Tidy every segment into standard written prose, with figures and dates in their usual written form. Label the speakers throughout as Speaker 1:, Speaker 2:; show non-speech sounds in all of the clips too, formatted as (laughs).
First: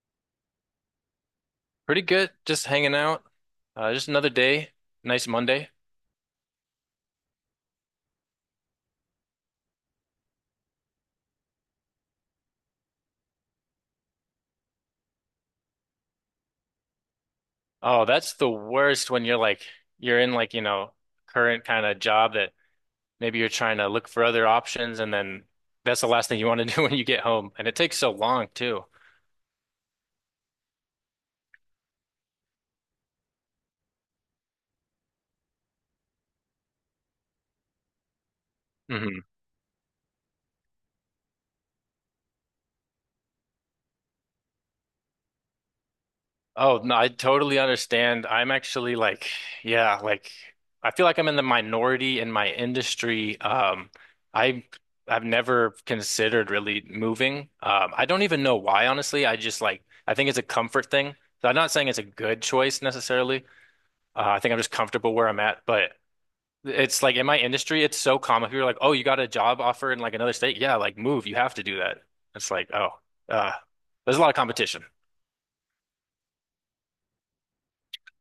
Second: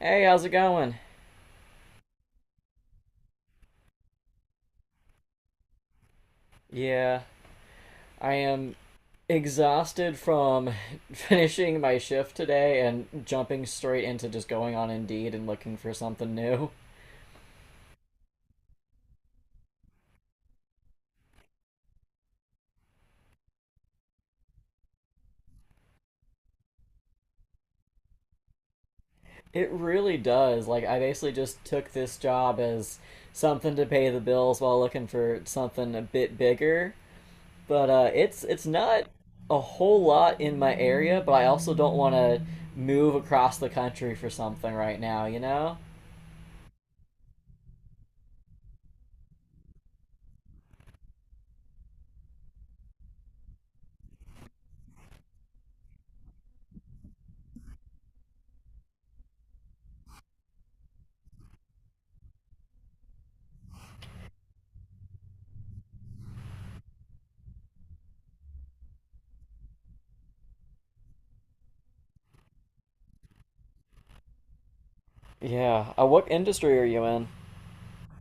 Speaker 1: Hey, how's it going?
Speaker 2: Pretty good. Just hanging out. Just another day. Nice Monday.
Speaker 1: Yeah, I am exhausted from (laughs) finishing my shift today and jumping straight into just going on Indeed and looking for something new.
Speaker 2: Oh, that's the worst when you're in current kind of job that maybe you're trying to look for other options, and then that's the last thing you want to (laughs) do when you get home. And it takes so long too.
Speaker 1: It really does. Like, I basically just took this job as something to pay the bills while looking for something a bit bigger. But it's not a whole lot in my area, but I also don't want to move across the country for something right now, you know?
Speaker 2: Oh, no, I totally understand. I'm actually like, yeah, like I feel like I'm in the minority in my industry. I I've never considered really moving. I don't even know why, honestly. I just like I think it's a comfort thing. So I'm not saying it's a good choice necessarily. I think I'm just comfortable where I'm at, but it's like in my industry, it's so common. People are like, "Oh, you got a job offer in like another state? Yeah, like move. You have to do that." It's like, uh, there's a lot of competition.
Speaker 1: Yeah. What industry are you in?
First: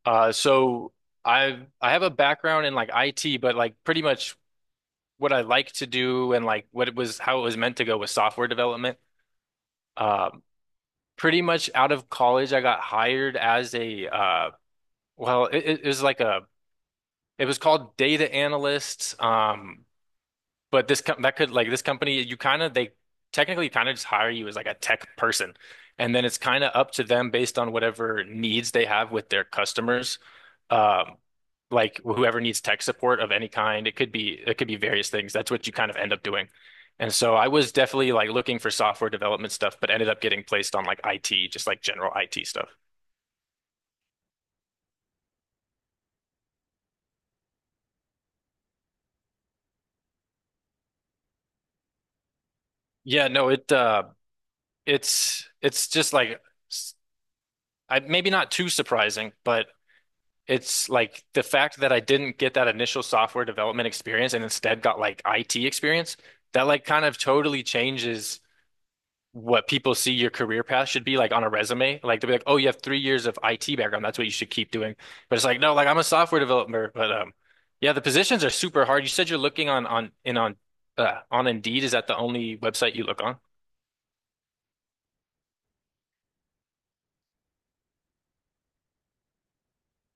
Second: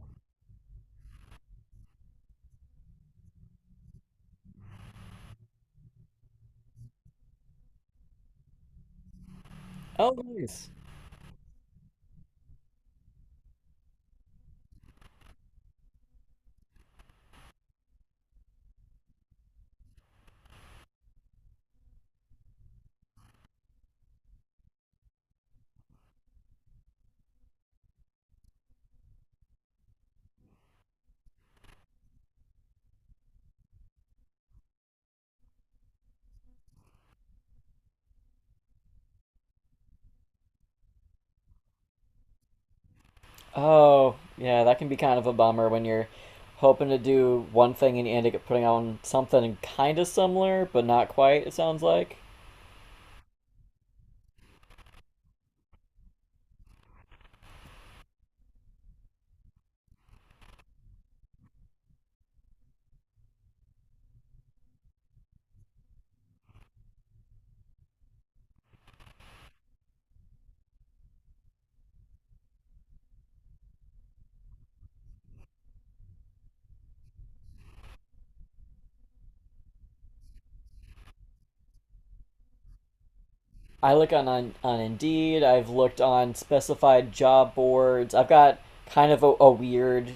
Speaker 2: Uh, so I have a background in like IT, but like pretty much what I like to do and like what it was how it was meant to go with software development.
Speaker 1: Oh,
Speaker 2: Um,
Speaker 1: nice.
Speaker 2: Pretty much out of college, I got hired as a well, it was like a it was called data analyst. But this com that could like this company, you kind of they technically kind of just hire you as like a tech person, and then it's kind of up to them based on whatever needs they have with their customers, um, like whoever needs tech support of any kind. It could be various things. That's what you kind of end up doing. And so I was definitely like looking for software development stuff, but ended up getting placed on like IT, just like general IT stuff.
Speaker 1: Oh, yeah, that can be kind of a bummer when you're hoping to do one thing and you end up putting on something kind of similar, but not quite, it sounds like.
Speaker 2: Yeah, no, it's just like s- I maybe not too surprising, but it's like the fact that I didn't get that initial software development experience and instead got like IT experience, that like kind of totally changes what people see your career path should be like on a resume. Like they'll be like, oh, you have 3 years of IT background. That's what you should keep doing. But it's like, no, like I'm a software developer. But Yeah, the positions are super hard. You said you're looking on in on on Indeed. Is that the only website you look on?
Speaker 1: I look on, on Indeed. I've looked on specified job boards. I've got kind of a weird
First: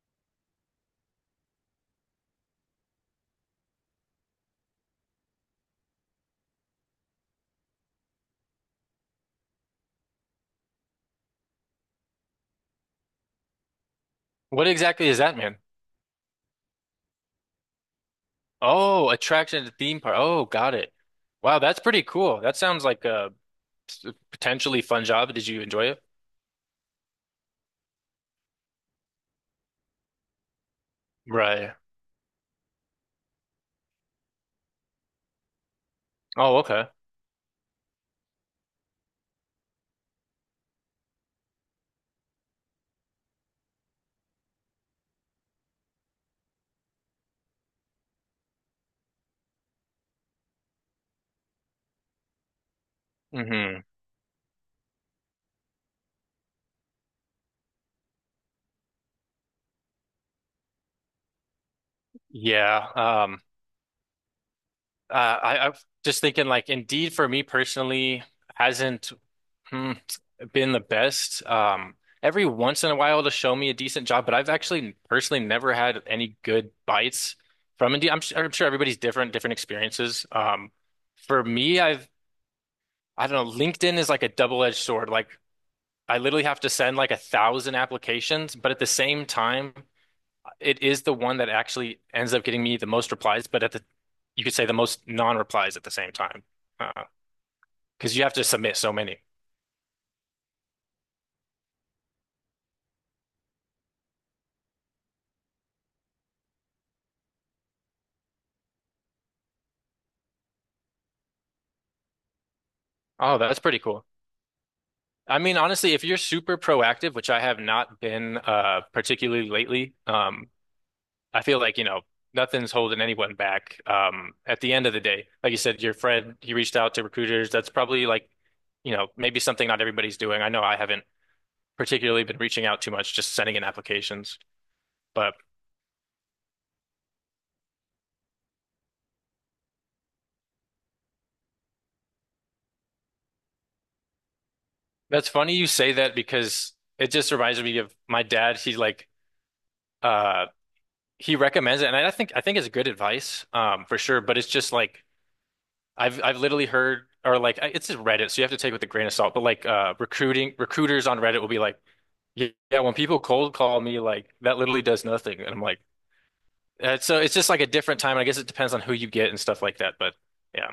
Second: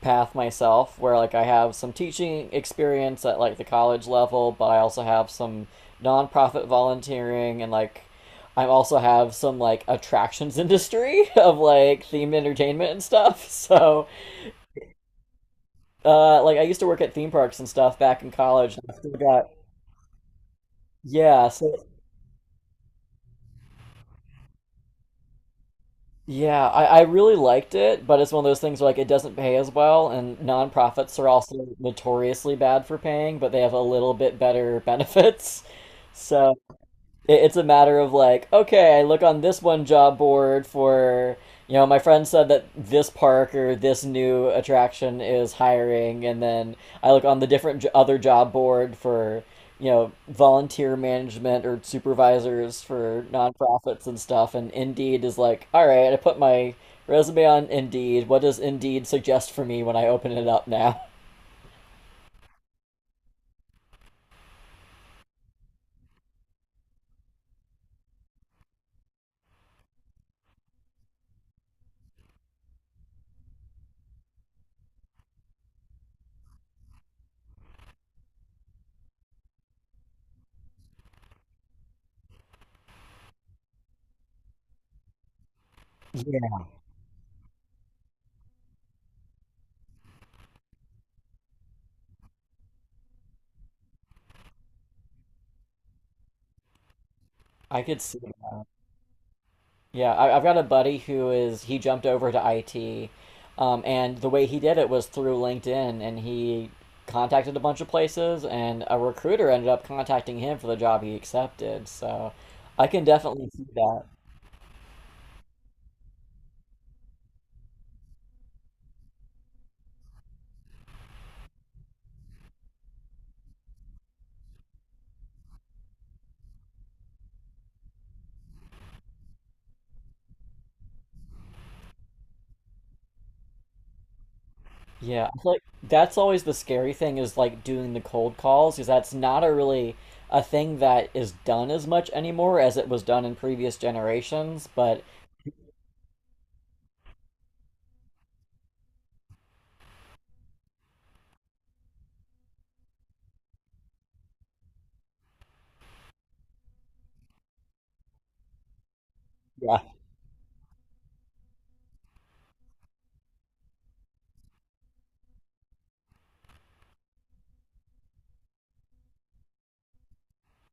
Speaker 1: path myself, where like I have some teaching experience at like the college level, but I also have some nonprofit volunteering, and like I also have some like attractions industry (laughs) of like themed entertainment and stuff. (laughs) So
Speaker 2: What exactly is that, man?
Speaker 1: Like I used to work at theme parks and stuff back in college, and I
Speaker 2: Oh,
Speaker 1: still got
Speaker 2: attraction to theme park. Oh, got it.
Speaker 1: yeah,
Speaker 2: Wow,
Speaker 1: so
Speaker 2: that's pretty cool. That sounds like a potentially fun job. Did you enjoy it?
Speaker 1: yeah, I really liked it, but it's one of those things where like it doesn't pay as well, and nonprofits are also
Speaker 2: Right.
Speaker 1: notoriously bad for paying, but they have a little bit better (laughs) benefits. So
Speaker 2: Oh, okay.
Speaker 1: it's a matter of like, okay, I look on this one job board for, you know, my friend said that this park or this new attraction is hiring, and then I look on the different other job board for, you know, volunteer management or supervisors for
Speaker 2: Hmm.
Speaker 1: nonprofits and stuff, and Indeed is like, all right, I put my resume on Indeed. What does Indeed suggest for me when I open it up now?
Speaker 2: Yeah. um, Uh, I'm just thinking like Indeed for me personally hasn't hmm, been the best. Every once in a while to show me a decent job, but I've actually personally never had any good bites from Indeed. I'm sure everybody's different experiences. For me, I've I don't know. LinkedIn is like a double-edged sword. Like I
Speaker 1: Yeah.
Speaker 2: literally have
Speaker 1: (laughs)
Speaker 2: to send like a thousand applications, but at the same time, it is the one that actually ends up getting me the most replies, but at the you could say the most non-replies at the same time. Huh.
Speaker 1: I could
Speaker 2: Because
Speaker 1: see
Speaker 2: you have to submit so many.
Speaker 1: yeah, I've got a buddy who is he jumped over to IT, and the way he did it was through LinkedIn, and he contacted a bunch of places, and a recruiter ended up contacting him for the job he accepted. So I can
Speaker 2: Oh,
Speaker 1: definitely
Speaker 2: that's
Speaker 1: see
Speaker 2: pretty
Speaker 1: that.
Speaker 2: cool. I mean, honestly, if you're super proactive, which I have not been particularly lately, I feel like, you know, nothing's holding anyone back. At the end of the day, like you said, your friend, he reached out to recruiters. That's probably like, you know, maybe something not everybody's doing. I know I haven't particularly been reaching out too much, just sending in applications.
Speaker 1: Yeah,
Speaker 2: But
Speaker 1: I feel like that's always the scary thing is like doing the cold calls, because that's not a really a thing that is done as much anymore as it was done in previous generations. But
Speaker 2: that's funny you say that because it just reminds me of my dad. Uh he recommends it, and I think it's good advice for sure, but it's just like I've literally heard or it's just Reddit, so you have to take it with a grain of salt, but like
Speaker 1: yeah,
Speaker 2: recruiting recruiters on Reddit will be like, "Yeah, yeah, when people cold call me like that literally does nothing." And I'm like, so it's just like a different time. And I guess it depends on who you get and stuff like that, but yeah.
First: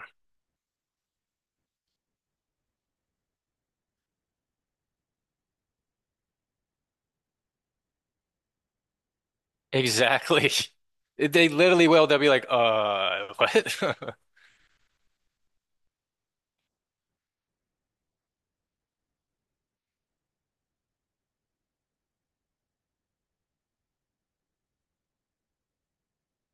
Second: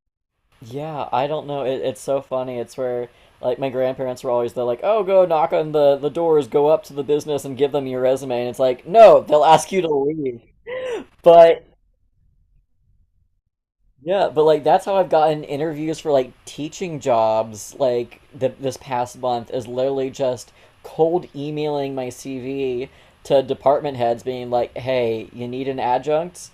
Speaker 1: yeah, I don't know. It's so funny. It's where like my grandparents were always they're like, "Oh, go knock on the doors, go up to the business and give them your resume." And it's like, "No, they'll ask you to leave."
Speaker 2: Exactly. (laughs) They
Speaker 1: But
Speaker 2: literally will. They'll be like, (laughs) what?" (laughs)
Speaker 1: yeah, but like that's how I've gotten interviews for like teaching jobs like th this past month, is literally just cold emailing my CV to department heads being like, "Hey, you need an adjunct?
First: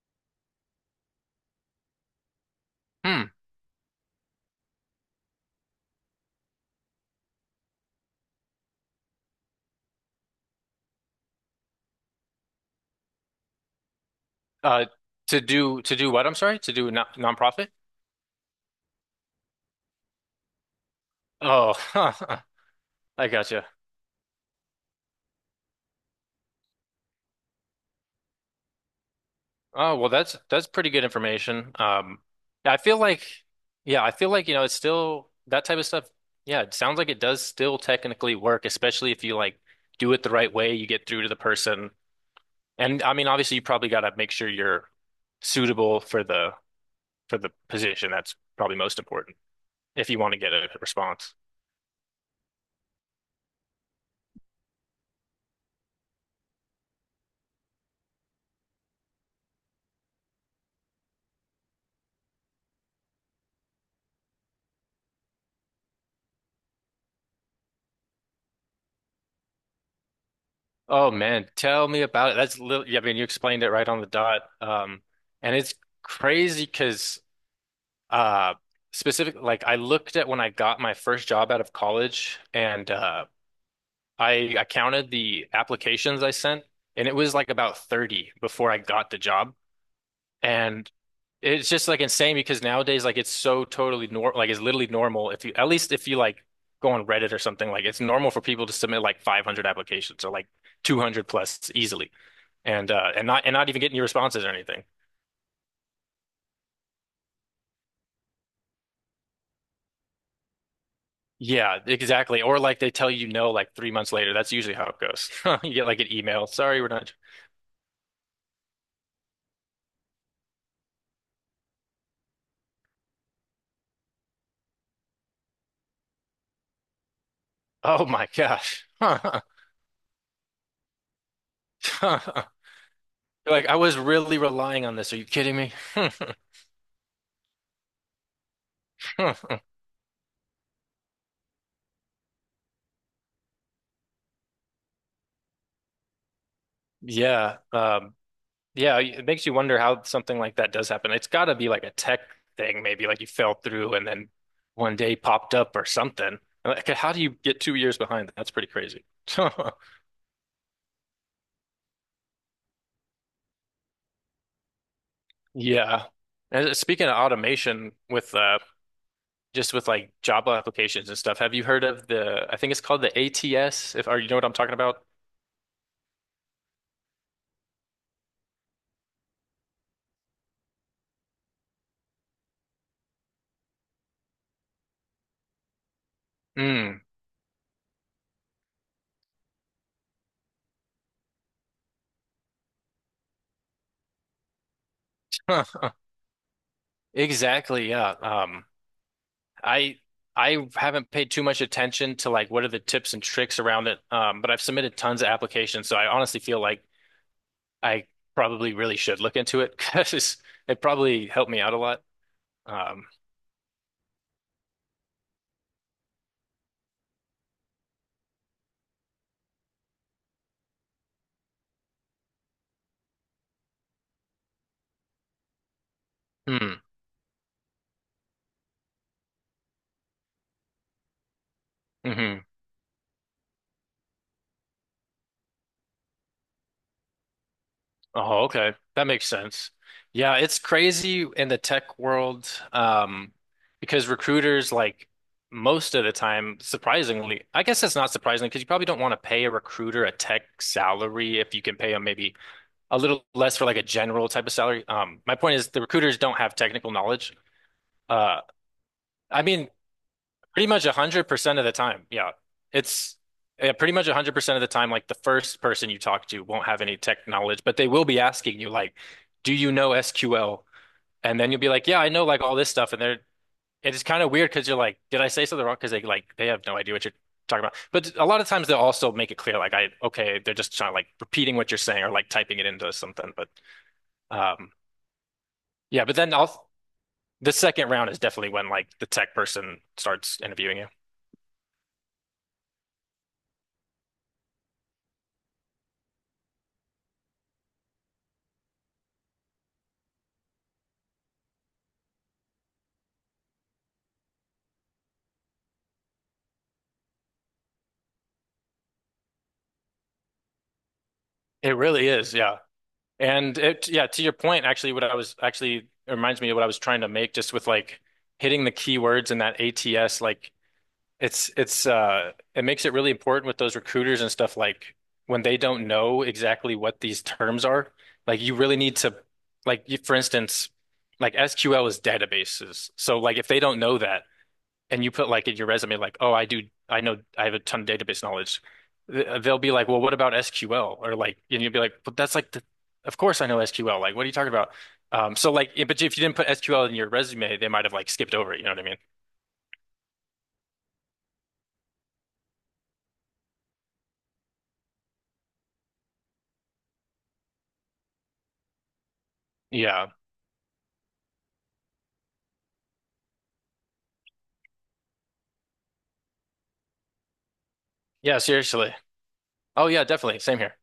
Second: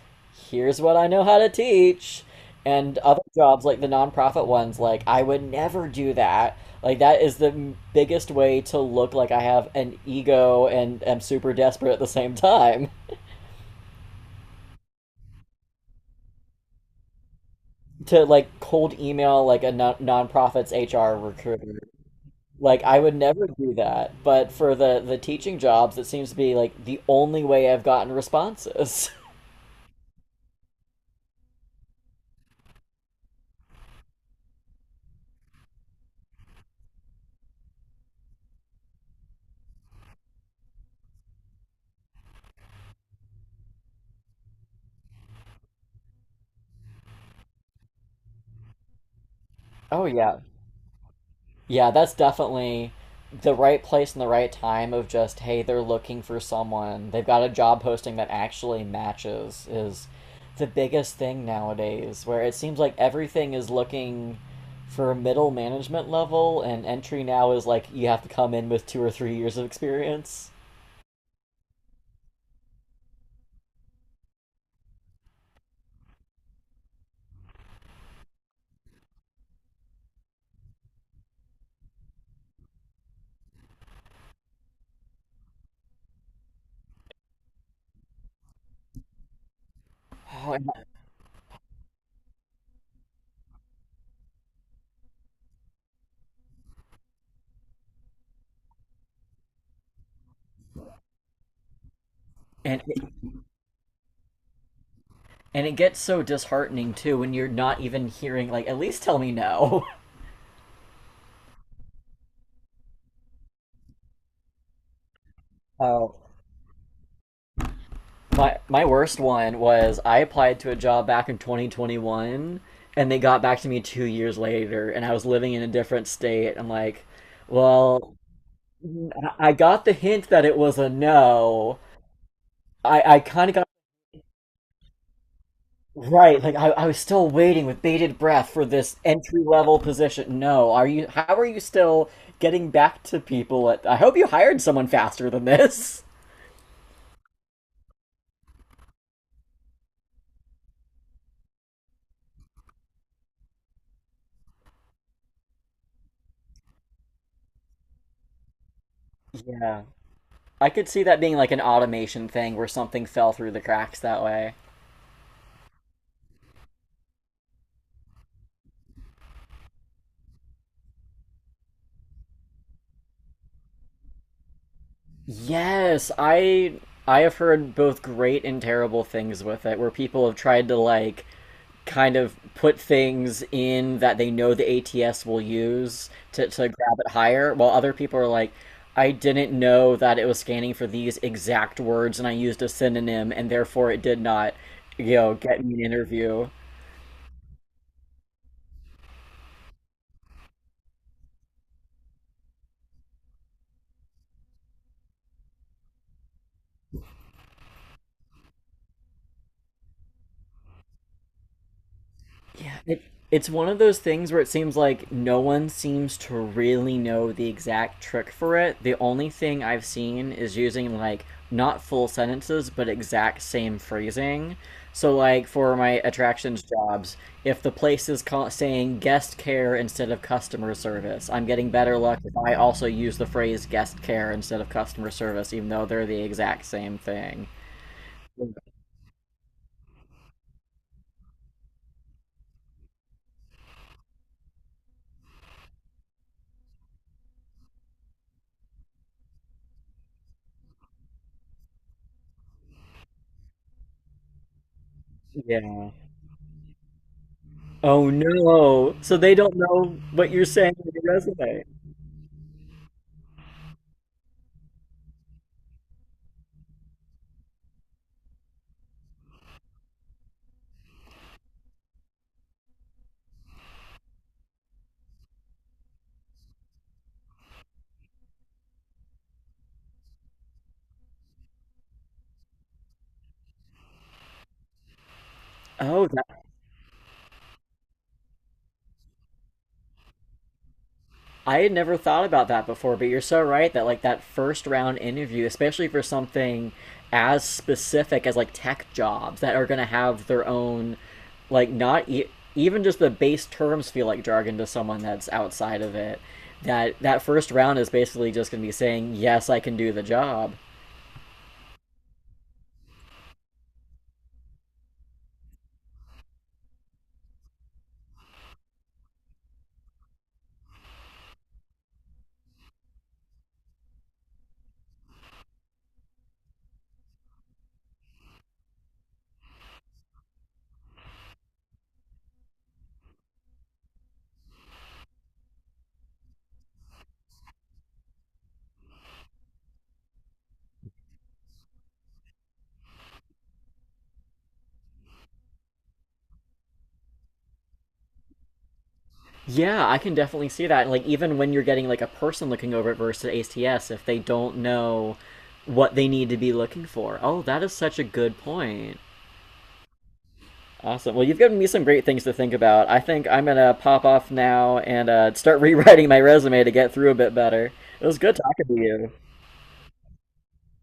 Speaker 1: Here's what I know how to teach." And other
Speaker 2: Hmm.
Speaker 1: jobs like the nonprofit ones, like, "I would never do that." Like that is the biggest way to look like I have an ego and am super desperate at the same time. (laughs)
Speaker 2: Uh, to do what? I'm sorry, to do a nonprofit.
Speaker 1: To like cold email like a non nonprofit's HR
Speaker 2: Oh,
Speaker 1: recruiter.
Speaker 2: (laughs)
Speaker 1: Like I would
Speaker 2: I
Speaker 1: never
Speaker 2: gotcha.
Speaker 1: do that, but for the teaching jobs, it seems to be like the only way I've gotten responses. (laughs)
Speaker 2: Oh, well, that's pretty good information. I feel like, yeah, I feel like it's still that type of stuff. Yeah, it sounds like it does still technically work, especially if you like do it the right way. You get through to the person, and I mean, obviously, you probably got to make sure you're suitable for the position. That's probably most important.
Speaker 1: Oh
Speaker 2: If you want to
Speaker 1: yeah.
Speaker 2: get a response.
Speaker 1: Yeah, that's definitely the right place and the right time of just, hey, they're looking for someone. They've got a job posting that actually matches is the biggest thing nowadays, where it seems like everything is looking for middle management level, and entry now is like you have to come in with 2 or 3 years of experience.
Speaker 2: Oh man, tell me about it. That's I mean, you explained it right on the dot. And it's crazy because uh specific like I looked at when I got my first job out of college, and I counted the applications I sent, and it was like about 30 before I got the job.
Speaker 1: Oh, and,
Speaker 2: And it's just like insane because nowadays, like, it's so totally normal. Like, it's literally normal if you, at least if you like go on Reddit or something, like, it's normal for people to submit like 500 applications or like 200 plus easily,
Speaker 1: and
Speaker 2: and not even get any responses or anything.
Speaker 1: and it gets so disheartening too when you're not even hearing like at least tell me no. (laughs)
Speaker 2: Yeah, exactly. Or like they tell you no like 3 months later. That's usually how it goes. (laughs) You get like an
Speaker 1: Oh,
Speaker 2: email. Sorry, we're not.
Speaker 1: my worst one was I applied to a job back in 2021, and they got back to me 2 years later and I was living in a different state. I'm like,
Speaker 2: Oh
Speaker 1: well,
Speaker 2: my gosh.
Speaker 1: I got the hint that it was a no.
Speaker 2: (laughs)
Speaker 1: I kind of
Speaker 2: You're
Speaker 1: got
Speaker 2: like, I was really relying on this. Are you kidding me? (laughs)
Speaker 1: right, like I was still waiting with bated breath for this entry level position. No, are you how are you still getting back to people at I hope you hired someone faster than this. (laughs)
Speaker 2: Yeah. Yeah, it makes you wonder how something like that does happen. It's got to be like a tech thing, maybe like you fell through and then one day popped up or something. Like, how do you get 2 years behind? That's pretty crazy. (laughs)
Speaker 1: Yeah. I could see that being like an automation thing where something fell through the cracks that way.
Speaker 2: Yeah. And speaking of automation with just with like Java applications and stuff, have you heard of the I think it's called the ATS, if or you know what I'm talking about?
Speaker 1: Yes, I have heard both great and terrible things with it, where people have tried to like kind of put things in that they know the ATS will use to grab
Speaker 2: Mm.
Speaker 1: it higher, while other people are like, I didn't know that it was scanning for these exact words and I used a synonym and therefore it did not, you know, get me an
Speaker 2: (laughs)
Speaker 1: interview.
Speaker 2: Exactly, yeah. I I haven't paid too much attention to like what are the tips and tricks around it. But I've submitted tons of applications, so I honestly feel like I probably really should look into it (laughs) because it probably helped me out a lot.
Speaker 1: It,
Speaker 2: Um,
Speaker 1: it's one of those things where it seems like no one seems to really know the exact trick for it. The only thing I've seen is using like not full sentences but exact same phrasing. So like for my attractions
Speaker 2: hmm,
Speaker 1: jobs, if the place is saying guest care instead of customer service, I'm getting better luck if
Speaker 2: hmm
Speaker 1: I also use the phrase guest care instead of customer service even though they're the exact same thing.
Speaker 2: Oh, okay. That makes sense. Yeah, it's crazy in the tech world, because recruiters like most of the time, surprisingly, I guess it's not surprising because you probably don't want to pay a recruiter a tech salary if you can pay them maybe a little less for like a general type of salary. My point is the
Speaker 1: Yeah.
Speaker 2: recruiters don't have technical knowledge.
Speaker 1: Oh
Speaker 2: Uh,
Speaker 1: no. So they
Speaker 2: I
Speaker 1: don't
Speaker 2: mean,
Speaker 1: know what you're
Speaker 2: pretty
Speaker 1: saying
Speaker 2: much
Speaker 1: in your
Speaker 2: 100%
Speaker 1: resume.
Speaker 2: of the time. Yeah. It's yeah, Pretty much 100% of the time, like the first person you talk to won't have any tech knowledge, but they will be asking you, like, do you know SQL? And then you'll be like, yeah, I know like all this stuff. It's kind of weird because you're like, did I say something wrong? Because they have no idea what you're talking about. But a lot of times they'll also make it clear, like, okay, they're just trying like repeating what you're saying or like typing it into something. Um, Yeah,
Speaker 1: Oh,
Speaker 2: but
Speaker 1: that,
Speaker 2: the second round is definitely when like the tech person starts interviewing you.
Speaker 1: I had never thought about that before, but you're so right that like that first round interview, especially for something as specific as like tech jobs that are going to have their own like not e- even just the base terms feel like jargon to someone that's outside of it. That that first round is basically just going to be saying, "Yes, I can do the job."
Speaker 2: It really is, yeah. And to your point, actually, what I was actually it reminds me of what I was trying to make just with like hitting the keywords in that ATS. It makes it really important with those recruiters and stuff like when they don't know exactly what these terms are, like you really need to for instance, like SQL is databases. So like if they don't know that and you put like in your resume like, "Oh, I know I have a ton of database knowledge." They'll be like, "Well, what about SQL?" or like and you'll be like, "But that's like the of course I know SQL. Like what are you talking about?" So like yeah, but if you didn't put SQL in your resume, they might have like skipped over it, you know what I mean?
Speaker 1: Yeah, I can definitely see that. And like even when you're getting like a person looking over it versus ATS, if they don't know what they need to be looking for. Oh, that is such a good point.
Speaker 2: Yeah.
Speaker 1: Awesome. Well, you've given me some great things to think about. I think I'm gonna pop off now and start (laughs) rewriting my resume to get through a bit better. It was good
Speaker 2: Yeah,
Speaker 1: talking to
Speaker 2: seriously.
Speaker 1: you.
Speaker 2: Oh yeah, definitely. Same here.